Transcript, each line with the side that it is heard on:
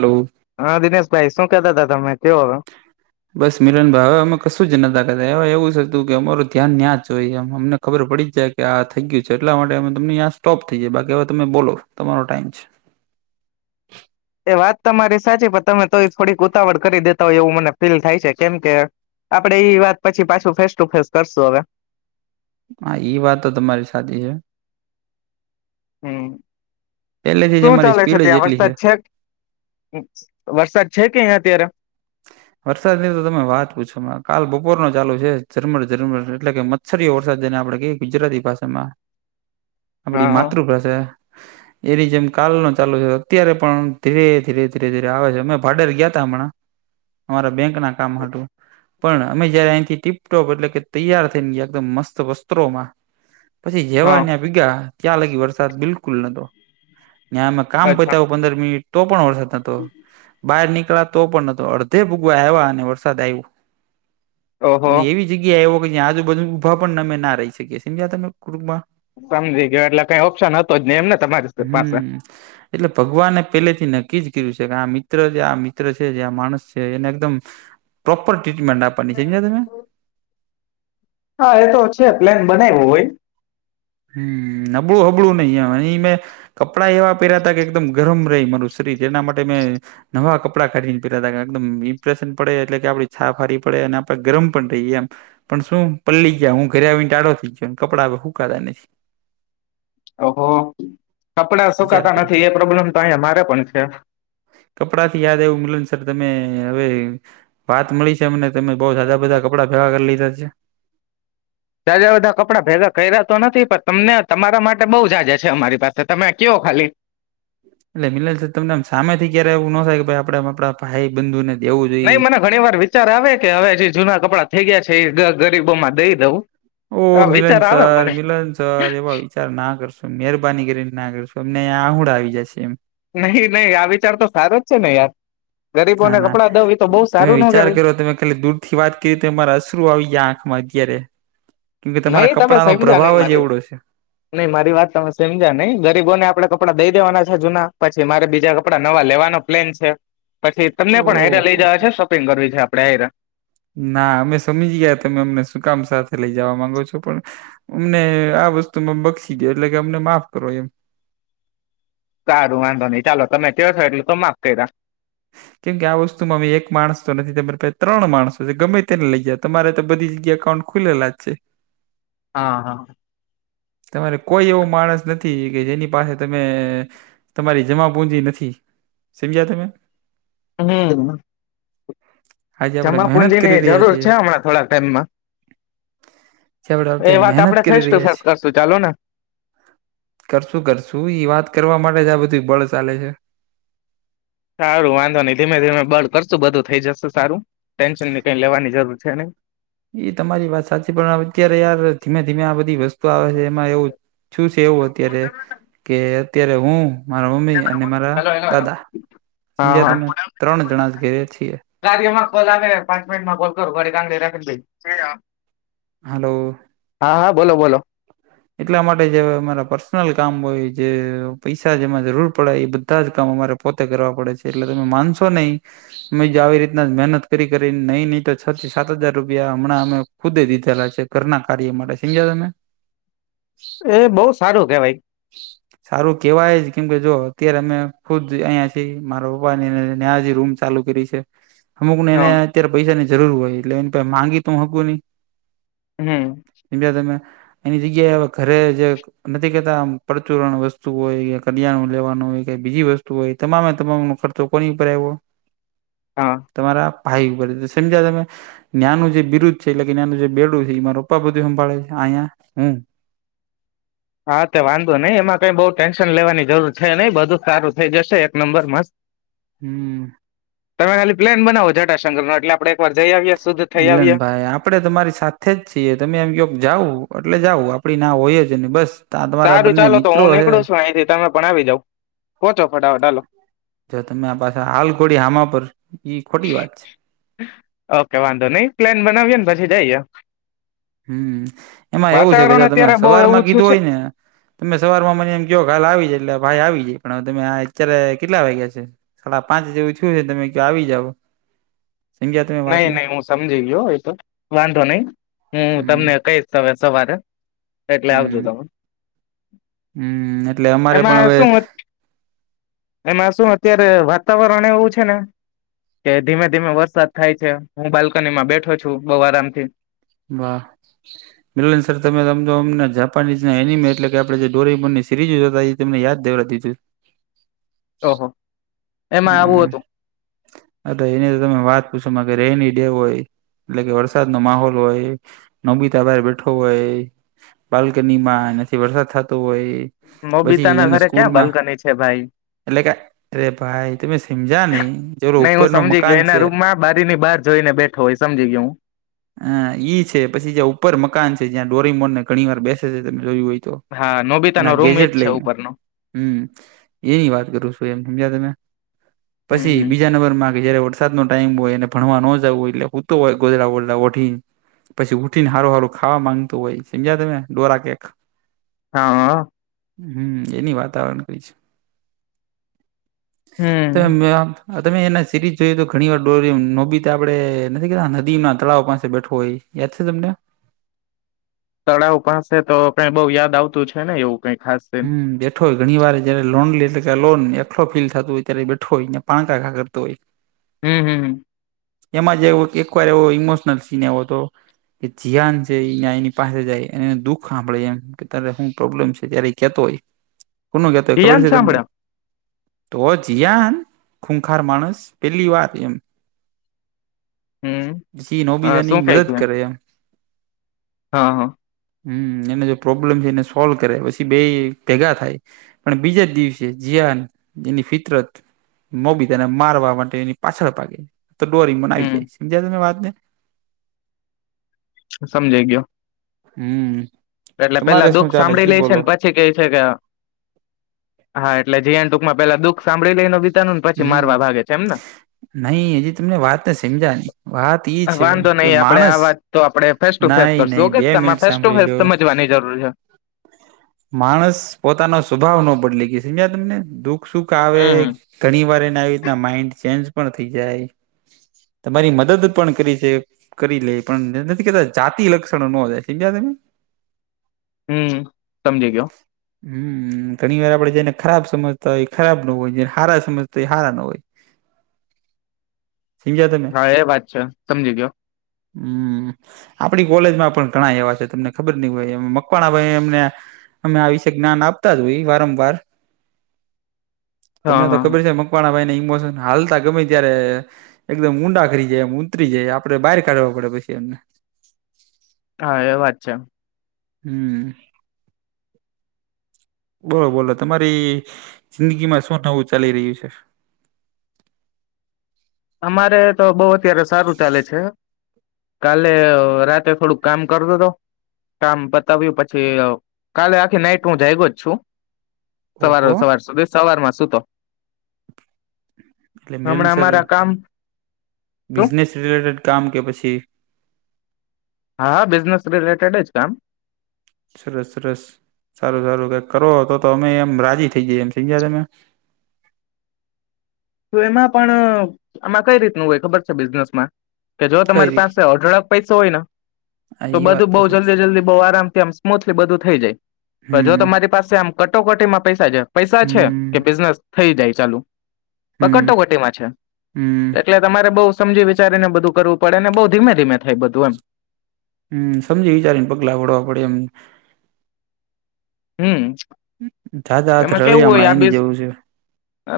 right: Hello.
left: હા, દિનેશભાઈ શું કહેતા હતા તમે કેવો હવે.
right: બસ મિરન ભાઈ હવે અમે કશું જ નતા કરતાવે એવું જ હતું કે અમારું ધ્યાન ન્યા જ હોયએમ અમને ખબર પડી જાય કે આ થઈ ગયું છે એટલા માટે તમનેં સ્ટોપ થઈ જાય બાકી હવે તમે બોલો તમારો ટાઈમ છે.
left: એ વાત તો મારી સાચી પણ તમે તો થોડીક ઉતાવળ કરી દેતા હોય એવું મને ફીલ થાય છે કેમ કે. આપડે એવી વાત પછી પાછું ફેસ ટુ ફેસ કરશું હવે.
right: હા ઈ વાત તો તમારી સાચી છે.
left: હમ,
right: પહેલેથી જ
left: શું
right: અમારી
left: ચાલે છે
right: સ્પીડ જ
left: ત્યાં
right: એટલી
left: વરસાદ છે. વરસાદ છે કે અત્યારે.
right: વરસાદની તો તમે વાત પૂછો કાલ બપોર ન ચાલુ છે ઝરમર ઝરમર એટલે કે સરીયો વરસાદ જઈને આપડે ક ગુજરાતી ભાષામાં આપડી
left: હા
right: માતૃભાષા
left: [inaudible]
right: એ ર જેમ કાલ ન ચાલુ છે અત્યારે પણ ધીરે ધીરે ધીરે ધીરે આવે છે અમે ભાડેર ગયા હતા હમણાં અમારા બેંક ના કામ હતું પણ અમે જયારે અહીંથી ટીપટોપ એટલે કે તૈયાર થઈ ને ગયા એકદમ મસ્ત વસ્ત્રોમાં પછી જેવા
left: હા
right: ત્યાં પીગા ત્યાં લાગી વરસાદ બિલકુલ નતો ત્યાં અમે કામ
left: અચ્છા
right: પતા પંદર મિનિટ તો પણ વરસાદ નતો બહાર નીકળ તો પણ ન તો અડધે ભૂગવા આવવા અને વરસાદ આવ્યો
left: ઓહો
right: અને એવી જગ્યા એવો કે જ્યા આજુ બધુ ઊભા પણ નમે ના રહી શકીએ સમજ્યા તમે કટુંબ માં
left: સમજી ગયો એટલે કઈ ઓપ્શન હતો જ નઈ એમ ને તમારી પાસે
right: હમ એટલે ભગવાને પેલે થી નક્કીજ કર્યું છે કે આ મિત્ર છે આ મિત્ર છે જે આ માણસ છે એને એકદમ પ્રોપર ટ્રીટમેન્ટ આપવાની [unintelligible]
left: હા એ તો છે પ્લેન બનાયવો હોય
right: હમ નબળું હબળું નઈ એ ઇ મેં કપડાં એવા પેરયાતા કે એકદમ ગરમ રહી મારું શરીર એના માટે મેં નવા કપડાં કાઢીને પેરયાતા એકદમ ઇમ્પ્રેશન પડે એટલે કે આપડી છાપ હારી પડે અને આપડે ગરમ પણ થહીએ એમ પણ શું પલળી ગયા હું ઘરે આવીને ટાળો થઈ ગયો કપડા હવે હૂકાતા નહીં
left: ઓહો કપડા
right: વિચાર
left: સુકાતા
right: કરો
left: નથી એ પ્રોબ્લેમ તો અહીયા મારે પણ છે
right: કપડાથી યાદ આવ્યું મિલન સર તમે હવે વાત મળી છે અમને તમે બઉ જાજા બધા કપડા ભેગા કરી લીધા છે
left: જાજા બધા કપડાં ભેગા કર્યા તો નથી પણ તમને તમારા માટે બહુ જાજા છે અમારી પાસે તમે કયો ખાલી
right: એટલે મિલેલ છે તમને આમ સામે થી ક્યારે એવું ન થાય કે ભાઈ આપડે આપડા ભાઈ બંધુ ને
left: નહી મને ઘણી વાર વિચાર આવે કે હવે જે જૂના કપડાં થઈ ગયા છે એ ગરીબોમાં દઈ દવું
right: ઓહ મિલન સર મિલન સર એવાય વિચાર ના કરશું મહેરબાની કરીન ના કરશું અમને આહુડા આવી જશે એમ
left: નહી નહીં આ વિચાર તો સારો જ છે ને યાર
right: હા
left: ગરીબોને
right: ના
left: કપડાં દઉં એ તો બહુ
right: તમે
left: સારું ન
right: વિચાર
left: કહેવાય
right: કરો તમે ખાલી દૂધ થી વાત કરી તો ય મારા અશ્રુ આવી ગયા આંખમાં અતયારે કેમકે તમારા કપડા નો પ્રભાવ જ એવડો છે
left: નઈ મારી વાત તમે સમજ્યા નઈ ગરીબોને આપડે કપડા દઈ દેવાના છે જૂના પછી મારે બીજા કપડા નવા લેવાના પ્લેન છે પછી તમને પણ હાઈર લઈ
right: ઓહો!
left: જવા છે શોપિંગ કરવી છે આપડે હાઈર
right: ના અમે સમજી ગયા તમે અમને શું કામ સાથે લઇ જવા માંગો છો પણ અમને આ વસ્તુમાં બક્ષી દે એટલે કે અમને માફ કરો એમ
left: સારું વાંધો નઈ ચાલો તમે કયો છો એટલે તો માફ કર્યા
right: કેમ કે આ વસ્તુમાં અમે એક માણસ તો નથી તમારે પછ ત્રણ માણસો છે ગમે તેને લઈ જ તમારે તો બધી જગ્યા એકાઉન્ટ ખુલેલા જ છે
left: હા હા
right: તમારે કોઈ એવો માણસ નથી કે જેની પાસે તમે તમારી જમા પુંજી નથી સમજ્યા તમે
left: હમ
right: આજે આપણે
left: જમા
right: મહેનત
left: પુંજી
right: કરી
left: ની
right: રહ્યા
left: જરૂર
right: છીએ
left: છે હમણાં થોડાક ટાઈમમાં
right: જે આપણે
left: એ
right: અત્યારે
left: વાત
right: મહેનત
left: આપડે
right: કરી
left: ફેસ ટુ
right: રહ્યા
left: ફેસ
right: છીએ
left: કરશુ ચાલો ને
right: કરશું કરશું ઇ વાત કરવા માટે જ આ બધું બળ ચાલે છે
left: સારું વાંધો નહી ધીમે ધીમે બળ કરશું બધું થઈ જશે સારું ટેન્શન ની કઈ લેવાની જરૂર છે ની
right: એ તમારી વાત સાચી પણ અત્યારે યાર ધીમે ધીમે આ બધી વસ્તુ આવે છે એમાં એવું શું છે એવું અત્યારે કે અત્યારે હું મારા મમ્મી અને મારા
left: હલો હલો હલો
right: દાદા
left: હા
right: સમજ્યા
left: હા
right: તમે ત્રણ જણા જ ઘેરે છીએ.
left: કાર્યમાં કોલ આવે પ પાચ મિનિટ માં કોલ કરો [unintelligible] [unintelligible]
right: હલો
left: હા હા બોલો બોલો
right: એટલા માટે જે અમારા પર્સનલ કામ હોય જે પૈસા જેમાં જરૂર પડે એ બ બધા જ કામ અમારે પોતે કરવા પડે છે એટલે તમે માનશો નહીં અમે જો આવી રીતના જ મહેનત કરી કરી નહી નહી તો છ થી સાત હજાર રૂપિયા હમણાં અમે ખુદે દીધેલા છે ઘરના કાર્ય માટે સમજ્યા તમે?
left: એ બહુ સારું કેવાય.
right: સારું કેહેવાય જ કેમકે જો અત્યારે અમે ખુદ અહીંયા મારા પપ્પા ને [unintelligible] રૂમ ચાલુ કરી છે. અમુક ને
left: હ
right: એને અત્યારે પૈસા ની જરૂર હોય એટલે એની પાહે માંગી તો હું હકું નહી.
left: હમ
right: હમજ્યા તમે એની જગ્યાએ ઘરે જ એક નથી કેતા આમ પરચુરણ વસ્તુ હોય કે કટી લેવાનું હોય કે બીજી વસ્તુ હોય તમામે તમામ ની ખર્ચો કોની ઉપર આઇવો
left: હા
right: તમારા ભાઈ ઉપર જ સમજ્યા તમે? ન્યાંનું જે બિરુદ્ છે એટલે કે ન્યાનું જે બેડું છે એ મારા પપ્પા બધું સંભાળે છે અયા હું.
left: હા તે વાંધો નઈ એમાં કઈ બહુ ટેન્શન લેવાની જરૂર છે, નઈ બધું જ સારું થઈ જશે એક નંબર મસ્ત. [inaudible]
right: હમ્મ
left: તમે ખાલી પ્લેન બનાવો જટાશંકર નો એટલે આપડે એક વાર જઈ આવીએ.
right: મીલન ભાઈ આપ આપડે તમારી સાથે જ છીએ તમે એમ કયો જાવ એટલે જાવ આપડી ના હોય જ નઈ બસ આ તમારા
left: સારું
right: બંને
left: ચાલો તો
right: મિત્રો
left: હું
right: હે
left: નીકળું છું અહીંથી તમે પણ આવી જાઉ પહોચો ફટાફટ હાલો.
right: જો તમે આ પાસે હાલ ઘોડી હામા પર ઈ ખોટી વાત છે,
left: ઓકે વાંધો નઈ પ્લેન બનાવીએ ને પછી જઈએ.
right: હમ્મ એમાં એવું છે, કે
left: વાતાવરણ
right: જો તમે
left: અત્યારે બહુ
right: સવાર
left: એવું
right: માં
left: થયું
right: કીધું
left: છે
right: હોય ને તમે સવાર માં મને એમ કયો કે હાલ આવી જાય એટલે ભાઈ આવી જાય, પણ આ અત્યારે કેટલા વાગ્યા છે? હાડા પાંચ જેવું થયું ને તમે ક્યો આવી જાઓ.
left: નઈ નહી હું સમજી ગયો એ તો વાંધો નહી હું
right: હમ
left: તમને કઈશ હવે સવારે. એટલે આવજો
right: હમ
left: તમે
right: હમ એટલે અમારે પણ
left: એમાં
right: હવે
left: શું એમાં શું અત્યારે વાતાવરણ એવું છે ને કે ધીમે ધીમે વરસાદ થાય છે, હું બાલ્કનીમાં બેઠો છું બઉ આરામથી.
right: વાહ મિલન સર તમેમ તો અમને જાપાનીઝ ના એનિમે એટલે કે આપડે જે ડોરીમોનની સિરીઝ જોતા તા એ તમને યાદ દેવરાતી છું.
left: ઓહો એમાં આવું
right: હમ્મ
left: હતું
right: હ તો એની તો તમે વાત પૂછો કે રેની ડે હોય એટલે કે વરસાદ નો માહોલ હોય નોબીતા બાર બેઠો હોય બાલ્કની માં નથી વરસાદ થતો હોય
left: નોબિતા
right: પછી
left: ના
right: એને
left: ઘરે ક્યાં
right: સ્કૂલમાં
left: બાલ્કની છે ભાઈ?
right: એટલે કે અરે ભાઈ તમે સમજ્યા નહી જરો
left: નહી
right: ઉપર
left: હું
right: ન
left: સમજી
right: મકાન
left: ગયો એના
right: છે
left: રૂમમાં બારી ની બહાર જોઈને બેઠ થો એ સમજી ગયો હું.
right: હ ઈ છે પછી જ્યાં ઉપર મકાન છે જ્યાં ડોરી મોરને ઘણી વાર બેસે છે તમે જોયું હોય તો?
left: હા નોબિતા
right: એના
left: નો રૂમ એજ
right: ગેજેટ
left: છે
right: લઈને
left: ઉપરનો.
right: હમ એની વાત કરું છું, એમ સમજ્યા તમે?
left: હમ
right: પછી
left: હમ
right: બીજા નંબર માં જયારે ઓ વરસાદ નો ટાઈમ હોયને ભણવા ન જવું એટલે હુંતો હોય ગોધરા ગોધરા વઠીને. પછી ઉઠીને સારું હારું ખાવા માંગતું હોય સમજ્યા તમે ડોરા કેક
left: હા.
right: હમ્મએની વાતાવરણ કઈ છે, તે
left: હમ.
right: મે તમે એના સિરીઝ જોયએ તો ઘણી વાર ડોરી નોબીતા આપડે નથી કે દિ નદી માં તળાવ પાસે બેઠવો હોય. યાદ છે, તમને?
left: તળાવ પાસે તો કઈ બઉુ યાદ આવતું છે, ને એવું કઈક.
right: હમ્મ બેઠો હોય ઘણી વાર જયારે લોન લે કે લોનને એકલો ફીલ થતો હોય ત્યારે બેઠો હોય ને પાણકાકા કરતો હોય.
left: હમહમ
right: એમાં જે એકવાર એવો ઈમોશનલ સીન આવો હતો. કે જીિયાન છે એ એની પાસે જાય અને દુઃખ સાંભળે એમ કે ત શું પ્રોબ્લેમ છે, ત્યારે કેતો હોય કોનો કેતો હોય ખબર
left: યાન
right: છે, તમને?
left: સાંભળે
right: તો જીયાન ખૂખાર માણસ પેલી વાર એમ.
left: હમ
right: પછી
left: શું
right: નોબીતાની
left: કઈ
right: મદદ
left: છે
right: કરે એમ.
left: હા હા.
right: હમ એને જો પ્રોબ્લેમ છે એને સોલ્વ કરે પછી બે ભેગા થાય. પણ બીજે જ દિવસે જીયાન એની ફિતરત નોબીતાને મારવા માટે એની પાછળ ભાગે. તો ડોરેમોન આવી
left: હમ.
right: જાય સમજાય તમે વાતને.
left: સમજાય ગયો.
right: હમ.
left: એટલે પેલા
right: તમારે શું
left: દુઃખ
right: ચાલે
left: સાભળી લે
right: ઈ
left: છે
right: બોલો
left: ને પછી છે કે છે કે હા હા એટલે જીયાન ટૂંકમાં પેલા દુઃખ સાંભળી લેય નો બી તા નું ને પછી
right: હમ
left: મારવા ભાગે છે એમને?
right: નહી હજી તમને વાત ને સમજા ની વાત એઈ છે
left: વાંધો
right: કે
left: નહી આપડે આ
right: માણસ
left: વાત તો આપણે ફેસ ટુ ફેસ
right: નહી નહી
left: કરશું
right: બે
left: તમારે
right: મિનિટ
left: ફેસ ટુ
right: સાંભળી
left: ફેસ
right: લ્યો
left: સમજવાની જરૂર છે.
right: માણસ પોતાનો સ્વભાવ ન બદલી ગયો છે સમજ્યા તમને દુઃખ સુખ આવે.
left: હમ હમ.
right: ઘણી વાર એને આવી રીતના માઇન્ડ ચેન્જ પણ થઇ જાય. તમારી મદદ પણ કરી છે. કરી લે પણ નથી કેતા જાતિ લક્ષણો ન જાય સમજ્યા તમે?
left: હમ સમજી ગયો.
right: હમ ઘણી વાર આપડે જેને ખરાબ સમજતા હોય એ ખરાબ ન હોય જેને હારા સમજતા હોય એ હારા નો હોય. સમજ્યા તમે
left: હા એ વાત છે સમજી ગયો.
right: હમ્મ આપડી કોલેજમાં પણ ઘણા એવા છે, તમને ખબર નઈ હોય એમ મકવાણા ભાઈ એમને અમે આ વિશે જ્ઞાન આપતા જ હોય વારંવાર.
left: હા
right: તમને તો
left: હા
right: ખબર છે મકવાણા ભાઈને ઇમોશન હાલતા ગમે ત્યારે એકદમ ઊંડા ખરી જાય એમ ઊતરી જાય આપડે બહાર કાઢવા પડે પછી એમને.
left: હા એ વાત છે.
right: હમમ બોલો બોલો તમારી જિંદગીમાં શું નવું ચાલી રહ્યું છે.,
left: અમારે તો બઉ અત્યારે સારું ચાલે છે., કાલે રાતે થોડુંક કામ કરતો હતો., કામ પતાવ્યું પછી કાલે આખી નાઈટ હું જાયગો જ છું. સવારે
right: ઓહો
left: સવાર સુધી સવારમાં સુુતો
right: એટલે મિલન
left: હમણાં
right: સર
left: અમારા કામ શું
right: બિઝનેસ રિલેટેડ કામ કે પછી,
left: હા હા બિઝનેસ રિલેટેડ જ કામ,
right: સરસ સરસ સારું સારું કઈક કરો તો અમે રાજી થઈ ગઈ એમ સમજ્યા તમે.,
left: તો એમાં પણ આમાં કઈ રીતનું હોય ખબર છે બિઝનેસમાં કે જો
right: કઈ
left: તમારી
right: રીતે
left: પાસે અઢળક, પૈસા હોય ના,
right: હા
left: તો
right: એ વાત
left: બધું બઉ
right: સાચી
left: જલ્દી જલ્દી બઉ આરામથી આમ સ્મૂથલી બધું થઈ જાય તો જો
right: હમ
left: તમારી પાસે આમ કટોકટીમાં પૈસા છે પૈસા છે
right: હમ
left: કે બિઝનેસ થઇ જાય ચાલુ.,
right: હમ
left: કટોકટીમાં છે.,
right: હમ
left: એટલે તમારે બહુ સમજી વિચારી ને બધું કરવું પડે ને બવ ધીમે ધીમે થાય બધું એમ.,
right: હમ સમજી વિચારી ને પગલાં ભરવા પડે એમ.,
left: હમ
right: જાદા
left: તો
right: હાથ
left: એમાં કેવું
right: રળિયા
left: હોય
right: હમણાં
left: આ
right: એની
left: બિસ,
right: જેવું છે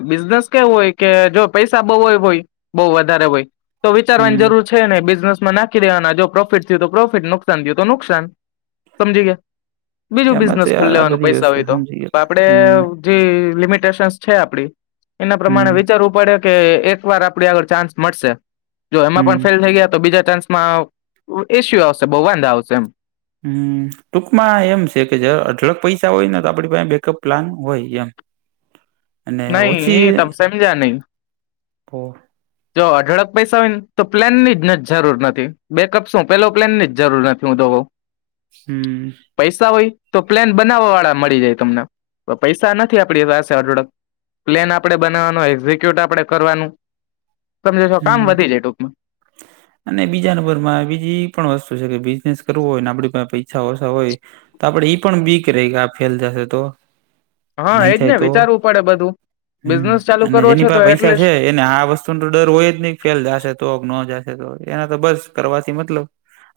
left: બિઝનેસ કેવું હોય કે જો પૈસા બઉ જ હોય બવ વધારે હોય., તો વિચારવાની
right: હમ
left: જરૂર છે નઈ બિઝનેસ માં નાખી દેવાના જો પ્રોફિટ થયું તો પ્રોફિટ નુકસાન થયું તો નુકસાન., સમજી ગયા બીજું
right: એમાં તો
left: બિઝનેસ ખોલી
right: યાર આ
left: લેવાનું
right: બધી
left: પૈસા હોય
right: વસ્તુ
left: તો
right: સમજી ગયા
left: આપડે,
right: હમ
left: જે લિમિટેશન્સ છે આપડી એના પ્રમાણે
right: હમ
left: વિચારવું પડે,. કે એક વાર આપડે ચાન્સ મળશે, જો એમાં
right: હમ
left: પણ ફેલ થઈ ગયા તો ચાન્સમાં, ઇશયુ આવશે, બહુ વાંધા આવશે એમ,
right: હમ ટૂંકમાં એમ છે કે જ અઢળક પૈસા હોય ને તો આપડી પાસે બેકઅપ પ્લાન હોય એમ, અને ઓછી
left: નહી તમે સમજા નહી.,
right: [inaudible]
left: જો અઢળક પૈસા હોય ને તો પ્લેનની જ જરૂર નથી, બેકપ સોં પેલો પ્લેનની જરૂર નથી હું તો કઉ, [inaudible]
right: હમ
left: પૈસા હોય તો પ્લાન બનાવવા વાળા મળી જાય તમને, પૈસા નથી આપણી પાસે અઢળક, પ્લેન આપણે બનાવવાનો, એક્ઝિક્યુટ આપણે કરવાનું,, તમને તો કામ
right: હમ
left: વધી જાય ટૂંકમાં,
right: અને બીજા નંબરમાં બીજી એ પણ વસ્તુ છે કે બિઝનેસ કરવો હોય ને આપ પૈસા ઓછા હોય, તો આપડે ઈ પણ વીક રહી ફેલ જાહે તો,
left: હા
right: નહી
left: એજ
right: થાય
left: ને
right: તો,
left: વિચારવું પડે બધું
right: હમ
left: બિઝનેસ ચાલુ
right: અને
left: કરવો
right: જેની
left: છે તો
right: પાસે પૈસા છે
left: એટલીસ્ટ
right: એને આ વસ્તુ, ડર હોય જ નહી ફેલ જશે તો, ન જશે તો એના તો બસ કરવાથી મતલબ,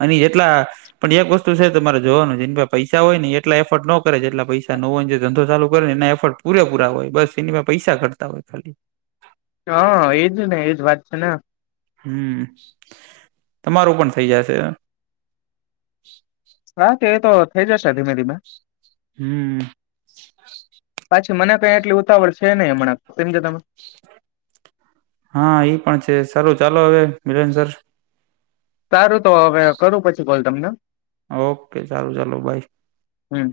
right: અને એટલા, પણ એક વસ્તુ છે તમારે જોવાનું એ પૈસા હોય ને એટલા એફર્ટ નો કરે એટલા પૈસા ન હોયને જે ધંધો ચાલુ કરે ને એ, પૂરે પૂરા હોય બસ એની પાસે પૈસા ઘટતા હોય ખાલી,,,
left: હા એજ ને એજ વાત છે
right: હમ તમારું પણ થઇ જશે.,
left: હા કે એ તો થઈ જશે ધીમે ધીમે,
right: હમમ
left: પાછી મને કઈ આટલી ઉતાવળ છે નહીં હમણાં કેમકે તમે,
right: હા પણ છે સાલું ચાલો હવે મિલન સર,
left: સારું તો હવે કરું પછી કોલ તમને.
right: ઓકે ચાલો ચાલો બાય.
left: હમ્મ